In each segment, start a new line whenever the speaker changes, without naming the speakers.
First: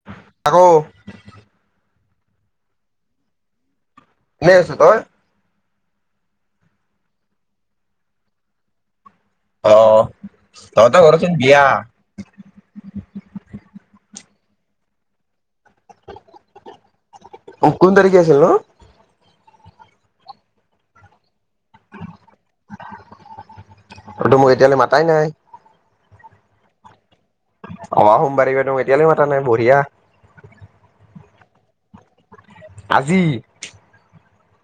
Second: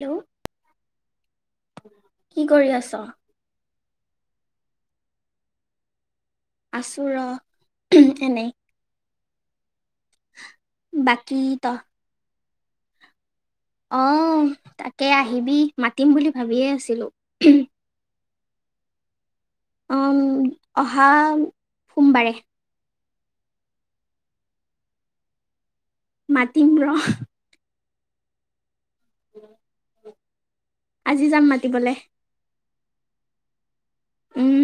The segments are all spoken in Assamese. হেল্ল'
আকৌ
কি কৰি আছো?
এনেই আছো। তই?
আচু ৰ এনেই।
অ তহঁতে ঘৰতচোন
বাকী
বিয়া।
আহ তাকে আহিবি, মাতিম বুলি ভাবিয়ে আছিলো।
কোন তাৰিখে আছিল ন?
অ অহা সোমবাৰে।
আৰুতো মোক এতিয়ালৈ মাতাই নাই।
মাতিম ৰ।
অ সোমবাৰীব ত এতিয়ালৈ মাতা নাই বঢ়িয়া।
আজি যাম মাতিবলৈ।
আজি?
উম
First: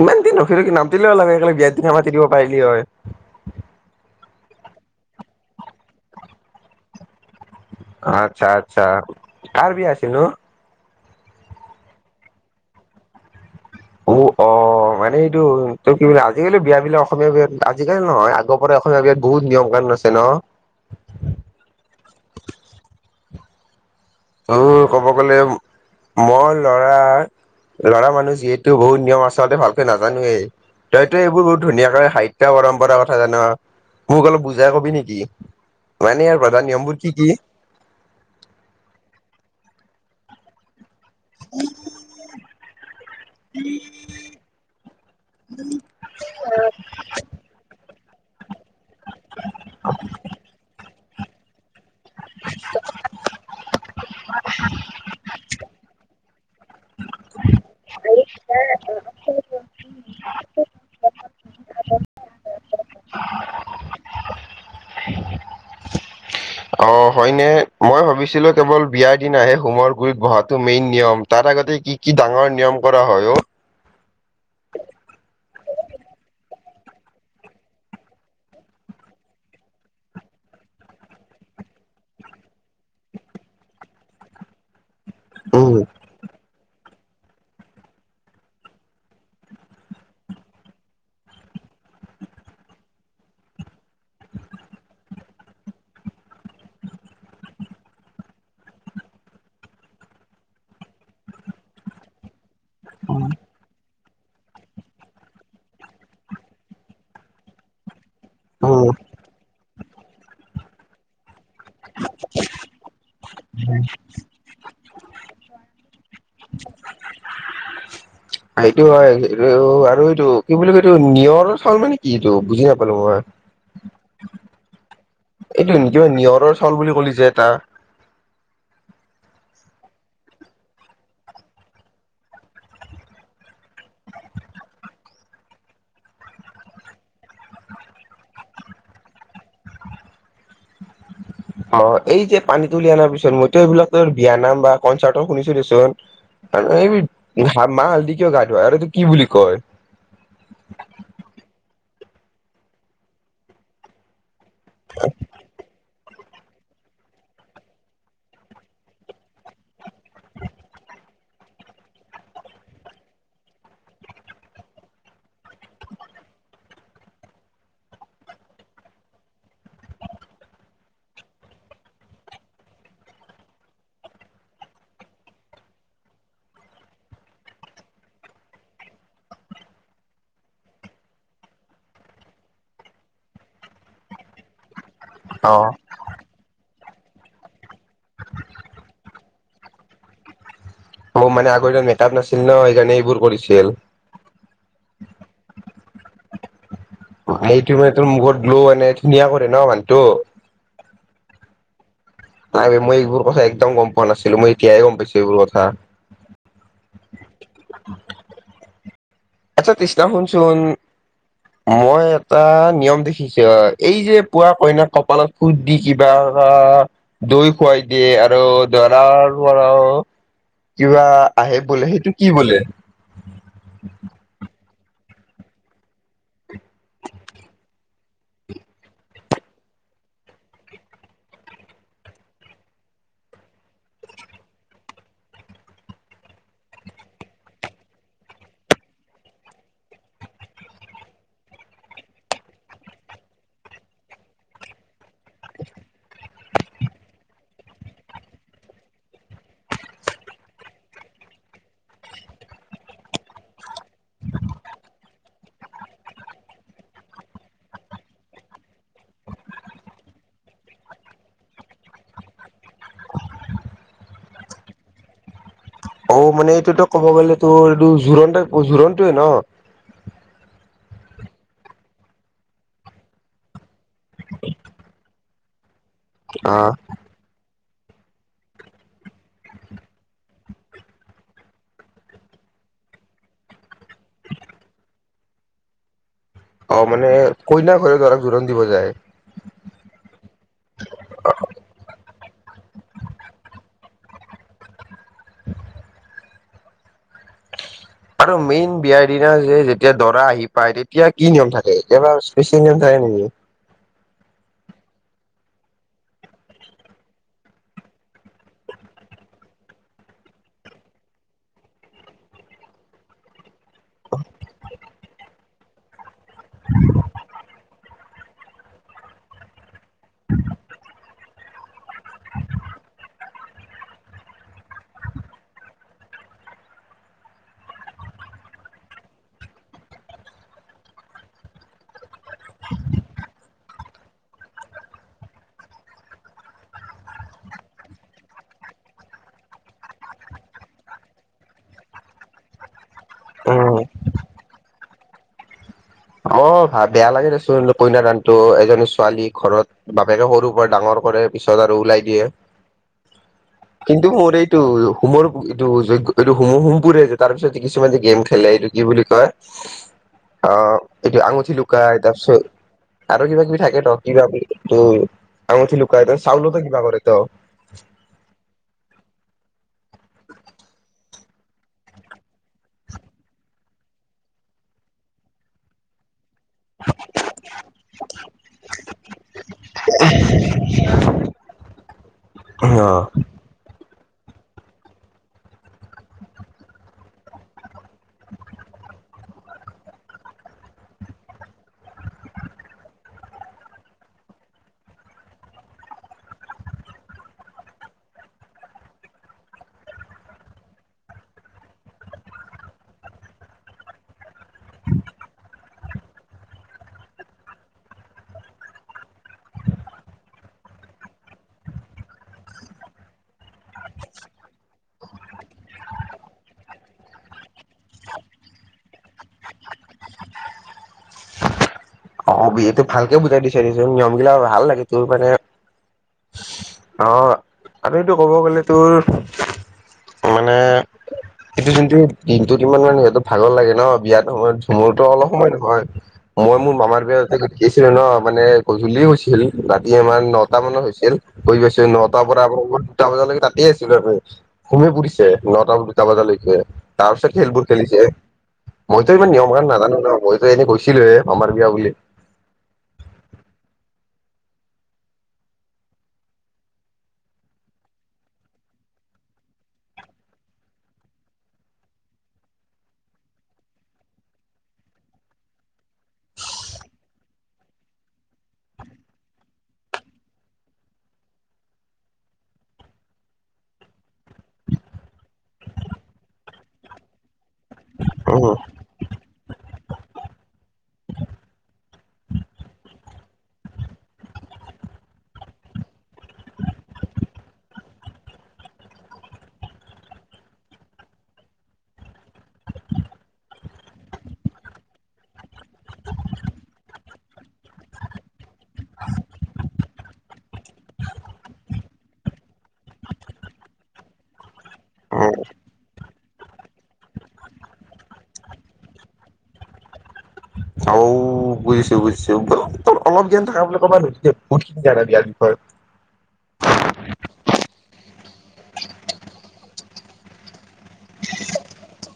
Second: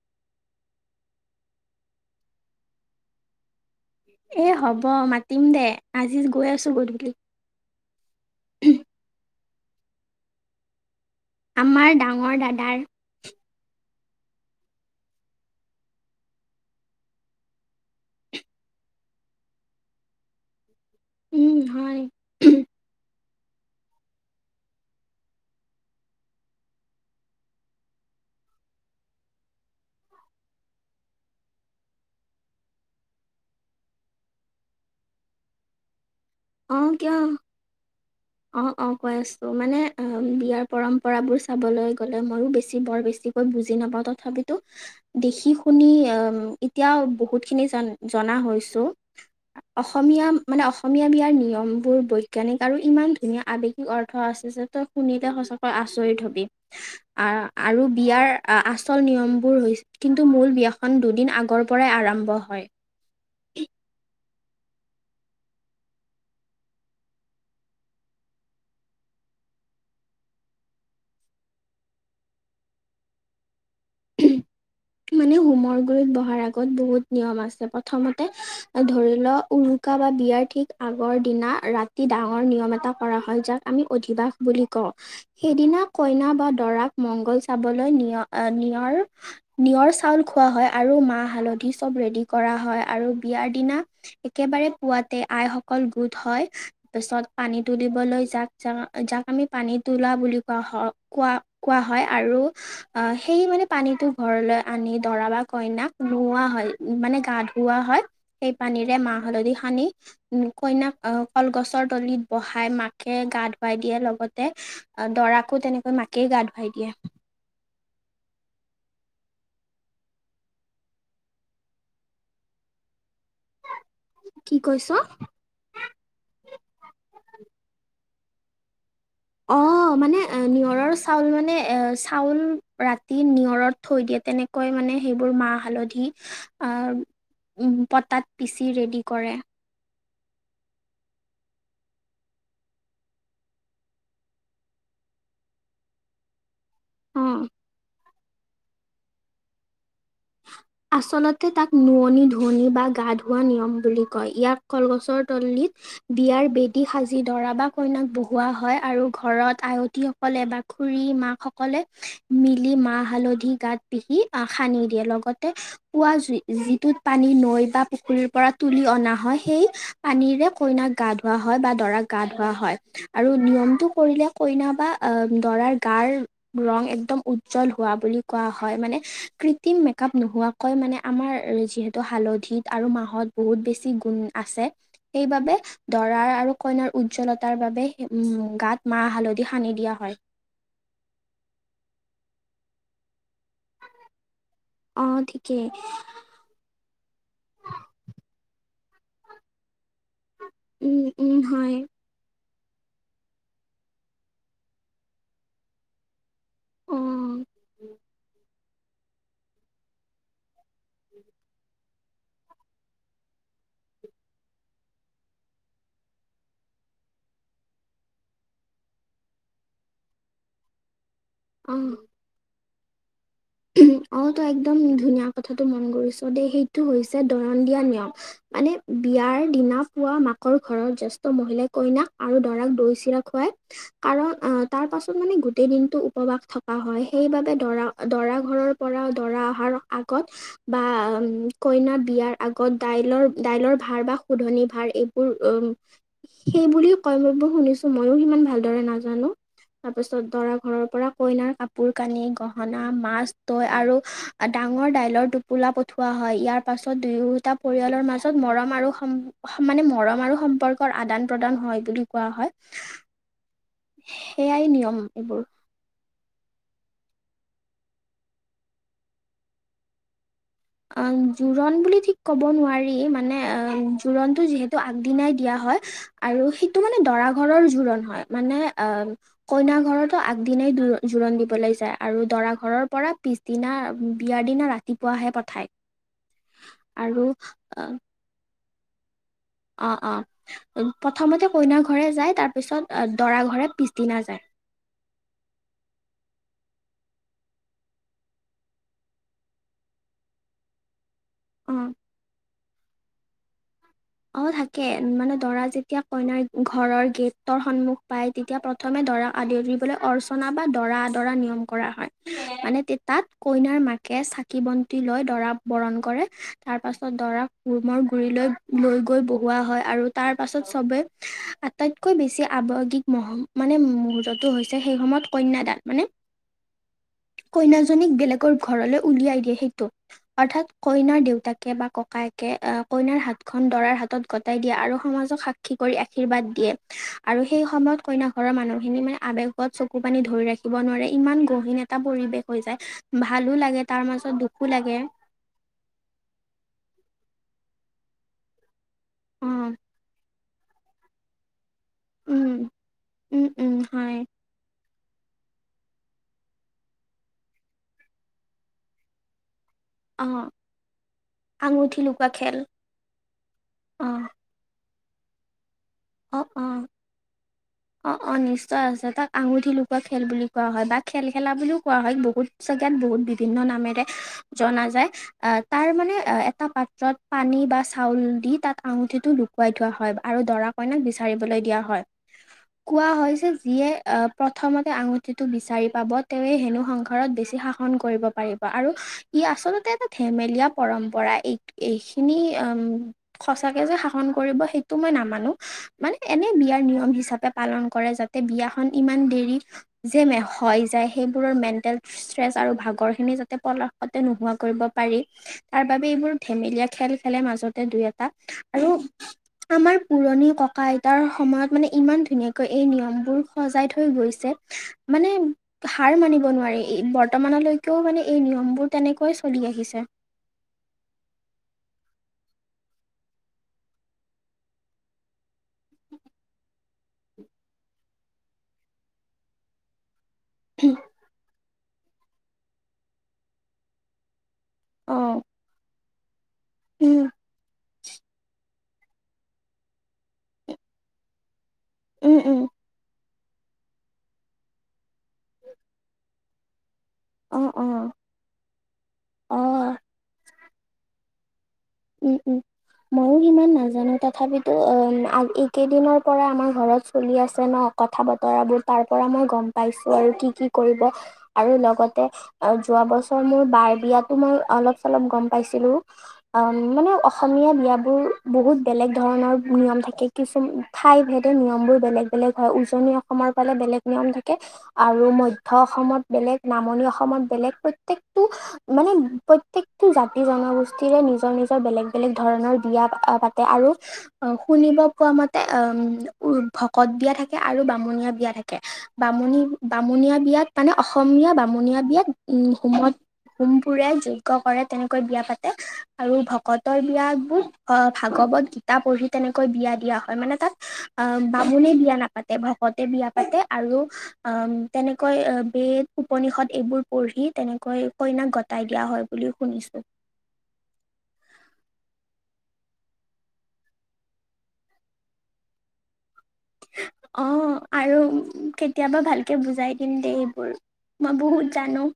ইমান দিন নখি কি নামটোলে ওলাগেে বিয়াত দি ধ মাতি দিব পাৰিলি হয়।
এ হ'ব মাতিম দে আজি গৈ আছো গধূলি।
আচ্ছা আচ্ছা কাৰ বি আছে নো।
আমাৰ ডাঙৰ দাদাৰ।
উ অ মানে এইটো তই কি বুলিোলে আজিকালি বিয় বিলাক অসমীয়া বিয়া আজিকালি নহয় আগৰ পৰা। অসমীয়া বিয়াত বহুত নিয়ম কান আছে ন?
উম হয়।
উ ক'ব গ'লে মই। ল'ৰাৰ
[inaudible]
লৰা মানুহ যিহেতু বহুত নিয়ম আচলতে ভালকৈ নাজানোৱেই। তইতো এইবোৰ বহুত ধুনীয়াকৈ সাহিত্য পৰম্পৰাৰ কথা জান। মোক অলপ বুজাই কবি নেকি? মানে ইয়াৰ প্ৰধান
অ
নিয়মবোৰ কি
কিয়,
কি?
অ অ কৈ আছো মানে আ বিয়াৰ পৰম্পৰাবোৰ চাবলৈ গ'লে ময়ো বেছি বৰ বেছিকৈ বুজি নাপাওঁ তথাপিতো দেখি শু শুনি অ এতিয়া বহুত খিনি জান জনা হৈছো। অসমীয়া মানে অসমীয়া বিয়াৰ নিয়মবোৰ বৈজ্ঞানিক আৰু ইমান ধুনীয়া আৱেগিক অৰ্থ আছে যে তই শুনিলে সচাঁকে আচৰিত হবি আহ আৰু বিয়াৰ আচল নিয়মবোৰ হৈ কিন্তু মূল বিয়াখন দুদিন আগৰ পৰাই আৰম্ভ হয়।
অ হয়নে, মই ভাবিছিলো কেৱল বিয়াৰ দিনাহে হোমৰ গুৰিত বহাতো মেইন নিয়ম তাৰ আগ তে কি কি ডাঙৰ নিয়ম কৰা হয় অ'
উম মানে হোমৰ গুৰিত বহাৰ আগত বহুত নিয়ম আছে প্ৰথমতে ধৰি লও উৰু -কা বা বিয়াৰ ঠিক আগৰ দিনা ৰাতি ডাঙৰ নিয়ম এটা কৰা হয় যাক আমি অধিবাস বুলি কওঁ।
উম,
সেইদিনা কইনা বা দৰাক মংগল চাবলৈ নিয় অ নি নিয়ৰ চাউল খোৱা হয় আৰু মাহ হালধি চব ৰেডি কৰা হয় আৰু বিয়াৰ দিনা একেবাৰে পুৱাতে আইসকল গোট হয় তাৰ পাছত পানী তুলিবলৈ যাক যাক যাক আমি পানী তোলা বুলি কোৱা হয় কোৱা কোৱা হয় আৰু সেই মানে পানীতো ঘৰলৈ আনি দৰা বা কইনাক নোওৱা হয় মানে গা ধুওৱা হয়। সেই
উম।
পানীৰে মাহ হালধি সানি উম কইনাক অ কলগছৰ তলিত বহাই মাকে গা ধুৱাই দিয়ে। লগতে দৰাক আকৌ তেনেকৈ মাকেই গা ধুৱাই দিয়ে।
সেইটো হয়, এই আৰু এইটো কি বুলি ক এইটো নিয়ৰ চাউল মান নে কি এইটো বুজি নাপালো মই।
কি কৈছ।
এইটো নিজৰ নিয়ৰৰ চাউল বুলি ক'লি যে এটা
অঁ অ' মানে নিয়ৰৰ চাউল মানে অ' চাউল ৰাতি নিয়ৰত থৈ দিয়ে তেনেকৈ ম মানে সেইবোৰ মাহ হালধি আ উম পটাত পিচি ৰেডি কৰে।
অ এই যে পানীত তুলি অনাৰ পিছত মইতো এইবিলাক বিয়া নাম বা কনচাৰ্ট শুনিছো দেচোন। এই
অ
মাহ হালধি কিয় গা ধুৱাই! আৰু এইটো কি বুলি কয়?
আচলতে তাক নুৱনি-ধুৱনি বা গা ধোঁৱা নিয়ম বুলি কয়! ইয়াক কলগছৰ তলিত বিয়াৰ বেদী সাজি দৰা বা কইনাক বহুওৱা হয়, আৰু ঘৰত আয়তীসকলে বা খুৰী মাক সকলে মিলি মা'হ হালধি গাত পিহি আহ সানি দিয়ে, লগতে পুৱা যিটোত পানী নৈ বা পুখুৰীৰ পৰা তুলি অনা হয় সেই পানীৰে কইনাক গা ধোৱা হয় বা দৰাক গা ধোৱা হয়, আৰু নিয়মটো কৰিলে কইনা বা অ' দৰাৰ গাৰ ৰং একদম উজ্জ্বল হোৱা বুলি কোৱা হয়। মানে মেকআপ নোহোৱাকৈ মানে আমাৰ যিহেতু হালধিত আৰু মা'হত বহুত বেছি গুণ আছে। সেইবাবে দৰাৰ আৰু কইনাৰ উজ্জ্বলতাৰ বাবে উম গাত মাহ হালধি সানি দিয়া হয়।
অ' মানে আগৰ দিনত মেকআপ নাছিল ন সেইকাৰণে এইবোৰ কৰিছিল।
অ' ঠিকেই।
সেইটো মানে তোৰ মুখত গ্লো আনে ধুনীয়া কৰে ন মানুহটো।
উম উম হয়।
নাই বে মই এইবোৰ কথা একদম গম পোৱা নাছিলো, মই এতিয়াহে গম পাইছো এইবোৰ কথা।
অ
[inaudible] আচ্ছা তৃষ্ণা শুনচোন মই এটা নিয়ম দেখিছো, এই যে পুৱা কইনাক কপালত ফুট দি কিবা বা দৈ খুৱাই দিয়ে, আৰু দৰাৰ পৰাও কিবা আহে
অ
বোলে, সেইটো কি বোলে।
অ একদম ধুনীয়া কথাটো মন কৰিছ দেই, সেইটো হৈছে দৰন দিয়া নিয়ম মানে বিয়াৰ বিয়াৰ দিনা পুৱা মাকৰ ঘৰত জেষ্ঠ মহিলাই কইনাক আৰু দৰাক দৈ চিৰা খুৱাই। কাৰণ অ' তাৰ পাছত মানে গোটেই দিনটো উপবাস থকা হয়। সেইবাবে দৰা দৰা ঘৰৰ পৰা দৰা অহাৰ আগত বা কইনাৰ বিয়াৰ আগত দাই দাইলৰ ভাৰ বা শোধনি ভাৰ এইবোৰ সেই বুলিও কয়, মই শুনিছো মইও সিমান ভালদৰে নাজানো। তাৰ পিছত দৰা ঘৰৰ পৰা কইনাৰ কাপোৰ কানি গহ ণা মাছ দৈ আৰু ডাঙৰ দাইলৰ টোপোলা পঠৱা হয়। ইয়াৰ পাছত দুয়োটা পৰিয়ালৰ মাজত মৰম আৰু সমানে মৰম আৰু সম্পৰ্কৰ আদান প্ৰদান হয় বুলি কোৱা হয়। সেইয়াই নিয়ম এইবোৰ।
অ' মানে এইটোতো ক'ব গ'লে তো এইটো জোৰণ তাইপ জোৰণটো ন।
অ' জোৰোণ বুলি ঠিক ক'ব নোৱাৰি, মানে অ' জোৰণতটো যিহেতু আগদিনাই দিয়া হয়, আৰু
অ
সেইটো মানে দৰা ঘৰৰ জোৰণ হয়, মানে অ' কইনা ঘৰৰতো আগদিনাই জোৰণ দিবলৈ যায়। আৰু দৰা ঘৰত ৰৰ পৰা পিছদিনা বিয়াৰ দিনা ৰাতিপুৱাহে পঠায়।
অ' মানে
আৰু
কইনা
অ',
ঘৰে ধৰক জোৰোণ দিব যায়
অ' অ' প্ৰথমতে কইনা ঘৰে যায়, তাৰ পিছত দৰা ঘৰে পিছদিনা যায়।
আৰু মেইন বিয়াৰ দিনা যে যেতিয়া দৰা আহি পায় তেতিয়া কি নিয়ম
অ'।
থাকে কিবা স্পে [unintelligible] নেকি?
অ', থাকে মানে দৰা যেতিয়া কইনাৰ ঘৰৰ গেটৰ সন্মুখ পাই তেতিয়া প্ৰথমে দৰা আদৰিবলৈ অৰ্চনা বা দৰা আদৰা নিয়ম কৰা হয় মানে তাত কইনাৰ মাক কে চাকি বন্তি লৈ দৰা বৰণ কৰে তাৰ পাছত দৰা সুমৰ গুৰিলৈ লৈ গৈ বহোৱা হয় আৰু তাৰ পাছত চবে আটাইতকৈ বেছি আৱেগিক মহ মান মানে মুহূৰ্ততটো হৈছে সেই সময়ত কন্যাদান মানে কইনাজনীক বেলেগৰ ঘৰলৈ উলিয়াই দিয়ে সেইটো অৰ্থাৎ কইনাৰ দেউতাকে বা ককায়েকে কইনাৰ হাত খন দৰাৰ হাতত গটাই দিয়ে, আৰু সমাজক সাক্ষী কৰি আশীৰ্বাদ দিয়ে। আৰু সেই সময়ত কইনা ঘ ৰৰ মানুহখিনি মানে আৱেগত চকু পানী ধৰি ৰাখিব নোৱাৰে, ইমান গহীন এটা পৰিবেশ হৈ যায়। ভাল ভালো
উম
লাগে তাৰ মাজত দুখো লাগে।
অ' ভাই বেয়া লাগে দেচোন কইনা দানটো, এজন ছোৱালী
অ
ঘৰত বাপেকে সৰু পৰা ডাঙৰ কৰে, পিছত আৰু ওলাই দিয়ে।
উম উম উম
কিন্তু
হয়
মোৰ এইটো হো'মৰ এইটো যজ্ঞ এইটো হুম হোম পুৰে যে তাৰপিছত কিছুমান যে গেম খেলে এইটো কি বুলি কয় অ' এইটো আঙুঠি লুকাই, তাৰ
লুকুৱা
পিছত
খেল
আৰু কিবা কিবি থাকে ত
অ
কিবা আঙঠি লুকাই,
অ
চাউলত
অ
কিবা কৰে তো।
অ', অ', নিশ্চয় আছে। তাক আঙুঠি লুকুৱা খেল বুলি কোৱা হয় বা খেল খেলা বুলিও কোৱা হয় বহুত াত বহুত বিভিন্ন নামেৰে জনা যায়, আহ তাৰ মানে এটা পাত্ৰত পানী বা চাউল দি তাত আঙুঠিটো লুকুৱাই থোৱা হয় আৰু দৰা কইনাক বিচৰি বলৈ দিয়া হয়।
অ
কোৱা হৈ যে যিয়ে প্ৰথমতে আঙুঠিটো বিচাৰি পাব তেৱে হেনু সংসাৰত বেছি শাসন কৰিব পাৰিব আৰু ই আচলতে এটা ধেমেলীয়া পৰম্পৰা, এই, এইখিনি উম সচাকে যে শাসন কৰিব সেইটো মই নামানো মানে এনে বিয়াৰ নিয়ম হিচাপে পালন কৰে যাতে বিয়াখন ইমান দেৰি যে হৈ যায় সেইবোৰৰ মেণ্টেল ষ্ট্ৰেচ আৰু ভাগৰ খিনি যাতে পলশতে নোহোৱা কৰিব পাৰি তাৰ বাবে এইবোৰ ধেমেলীয়া খেল খেলে মানু মাজতে দুই এটা। আৰু আমাৰ পুৰণি ককা আইতাৰ সময়ত মানে ইমান ধুনীয়া কৈ এই নিয়মবোৰ সজাই থৈ গৈছে মানে হাৰ মানিব নোৱাৰি বৰ্তমানৰ লৈকেও মানে এই নিয়মবোৰ তেনেকৈ চলি আহিছে।
অ', বে এইটো ভালকে বুজাই দিছে দেচোন নিয়ম গিলা ভাল লাগে তোৰ মানে
[unintelligible]
অ', আৰুটো ক'ব গ'লে তোৰ
উম।
সেইটো কিন্তু দিনটোত কি ইমান মানে সিহঁতৰ ভাগৰ লাগে ন বিয়াত সময়ত মোৰতো
অ
অলপ সময় নহয়, মই মোৰ মামাৰ
উম
বিয়াতে [unintelligible] ন মানে গধূলি হৈছিল ৰাতি আমাৰ নটা মানত হৈছিল কৰি পাইছো নটাৰ
উম
পৰা আ
উম
দুটা বজালৈকে তাত তে আছিলো আমি, সুমও পুৰিছিলে নটা দুটা বজালৈকে। তাৰ পিছত
অ
খেলবোৰ
অ
খেলিছে। মইতো ইমান নিয়ম
অ
কাৰণ নাজানো ন মইতো এনেই গৈছিলোহে মমাৰ বিয়া বুলি।
উম, উম। ময়ো সিমান নাজানো তথাপিতো অ এইকেইদিনৰ পৰা আমাৰ ঘৰত চলি আছে ন? কথা বতৰাবোৰ, তাৰ পৰা মই গম পাইছোঁ আৰু কি কি কৰিব আৰু লগতে যে যোৱা বছৰ মোৰ বাৰ বিয়াতো মই অলপ চলপ গম পাইছিলো। মানে অসমীয়া বিয়াবোৰ বহুত বেলেগ ধৰণৰ নিয়ম থাকে কিছু, ঠাই ভেদে নিয়ম বোৰ বেলেগ বেলেগ হয় উজনি অসমৰ ফালে বেলেগ নিয়ম থাকে আৰু মধ্য অসমত বেলেগ নামনি অসমত বেলেগ প্ৰত্যেকটো
উম
মানে প্ৰত্যেকটো জাতি জনগোষ্ঠীৰে নিজৰ নিৰ নিজৰ বেলেগ বেলেগ ধৰণৰ বিয়া পাতে আৰু শুনিব পোৱা মতে উ ভকত বিয়া থাকে আৰু বামুণীয়া বিয়া থাকে। বামুণী বামুণীয়া বিয়াত মানে অসমীয়া বামুণীয়া বিয়াত উম হোমত হোমবোৰে যজ্ঞ কৰে তেনেকৈ বিয়া পাতে আৰু ভকতৰ বিয় বোৰ ভাগৱত গীতা পঢ়ি তেনেকৈ বিয়া দিয়া হয় মানে তাত আহ বামুণে বিয়া নাপাতে ভকতে বিয়া পাতে আৰু উম
উম
তেনেকৈ বদ উপনিষত এইবোৰ পঢ়ি তেনেকৈ কইনাক গতাই দিয়া হয় বুলি শুনিছো।
হ বুজিছো বুজিছো তোৰ অলপ জ্ঞান থাককা বুলি ক'বা ন যে বহুত খিনি জানা বিয়াৰ বিষয়ে
অ আৰু কেতিয়াবা ভালকে বুজাই দিম দেই এইবোৰ মই বহুত জানো।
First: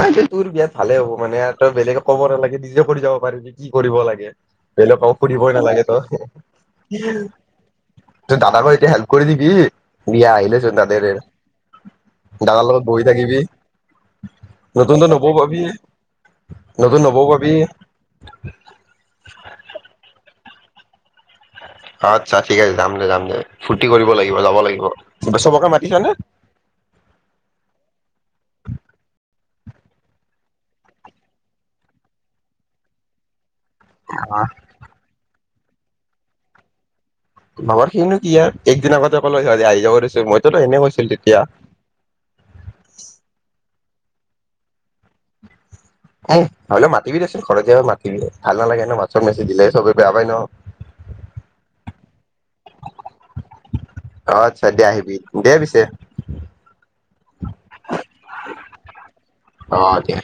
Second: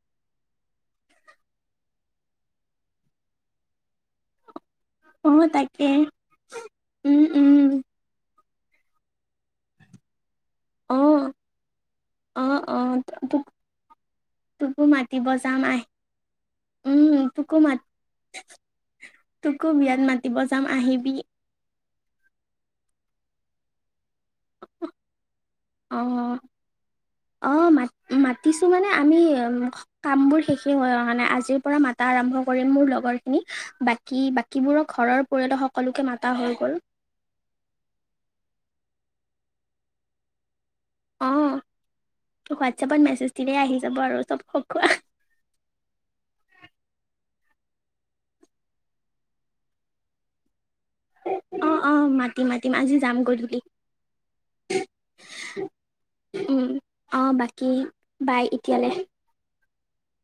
আই তে তোৰ বিয়াত ভালে হ'ব মানে আৰু তই বেলেগে ক'ব নালাগে নিজে কৰি যাব পাৰি যে কি কৰিব লাগে। বেলেগক
অ
শুধিব নালাগে
তাকে
ত।
উম উম
তোৰ দাদাকৰ এতিয়া হেল্প কৰি দিবি, বিয়া আহি
অ অ
[unintelligible] ডাঙাৰ
অ
লগত বহি থাকিবি।
তকো
নতুন নতুন
মাতিব
নবৌ
যাম
পাবি
আহ,
নতুন
উম,
নবৌ পাবি
তোকও মাত তোকো বিয়াত মাতিব যাম আহিবি।
আচ্ছা, ঠিক আছে যাম দে যাম দে ফূৰ্তি কৰিব লাগে যাব লাগিব, চবকে মাতিছ
অ
নে?
কিছু মানে আমি কামবোৰ শেষে হৈ অ মানে আজিৰ পৰা মাতা আৰম্ভ কৰিম মোৰ লগৰখিনি। বাকী বাকীবোৰৰ ঘৰৰ পৰিয়ালৰ সকলোকে মাতা হৈ গ'ল।
লগৰখিনি নো কি আৰু একদিন আগত কলে সিহঁতে আহি যাব দেচোন, মইটো
অ হোৱাটছাপত মেছেজ দিলেই আহি যাব আৰু চব খকোৱা। [inaudible]
এ হলে মাতিবি দি দেচোন ঘৰতে মাতি ভাল নালাগে ন মাছত মেচি দিলে চবে বেয়া পায় ন।
অ অ মাতিম মাতিম আজি যাম গধূলি।
অ আচ্ছা দে আহিবি দে পিছে
উম অ বাকী বাই ইত কেনে
অ দে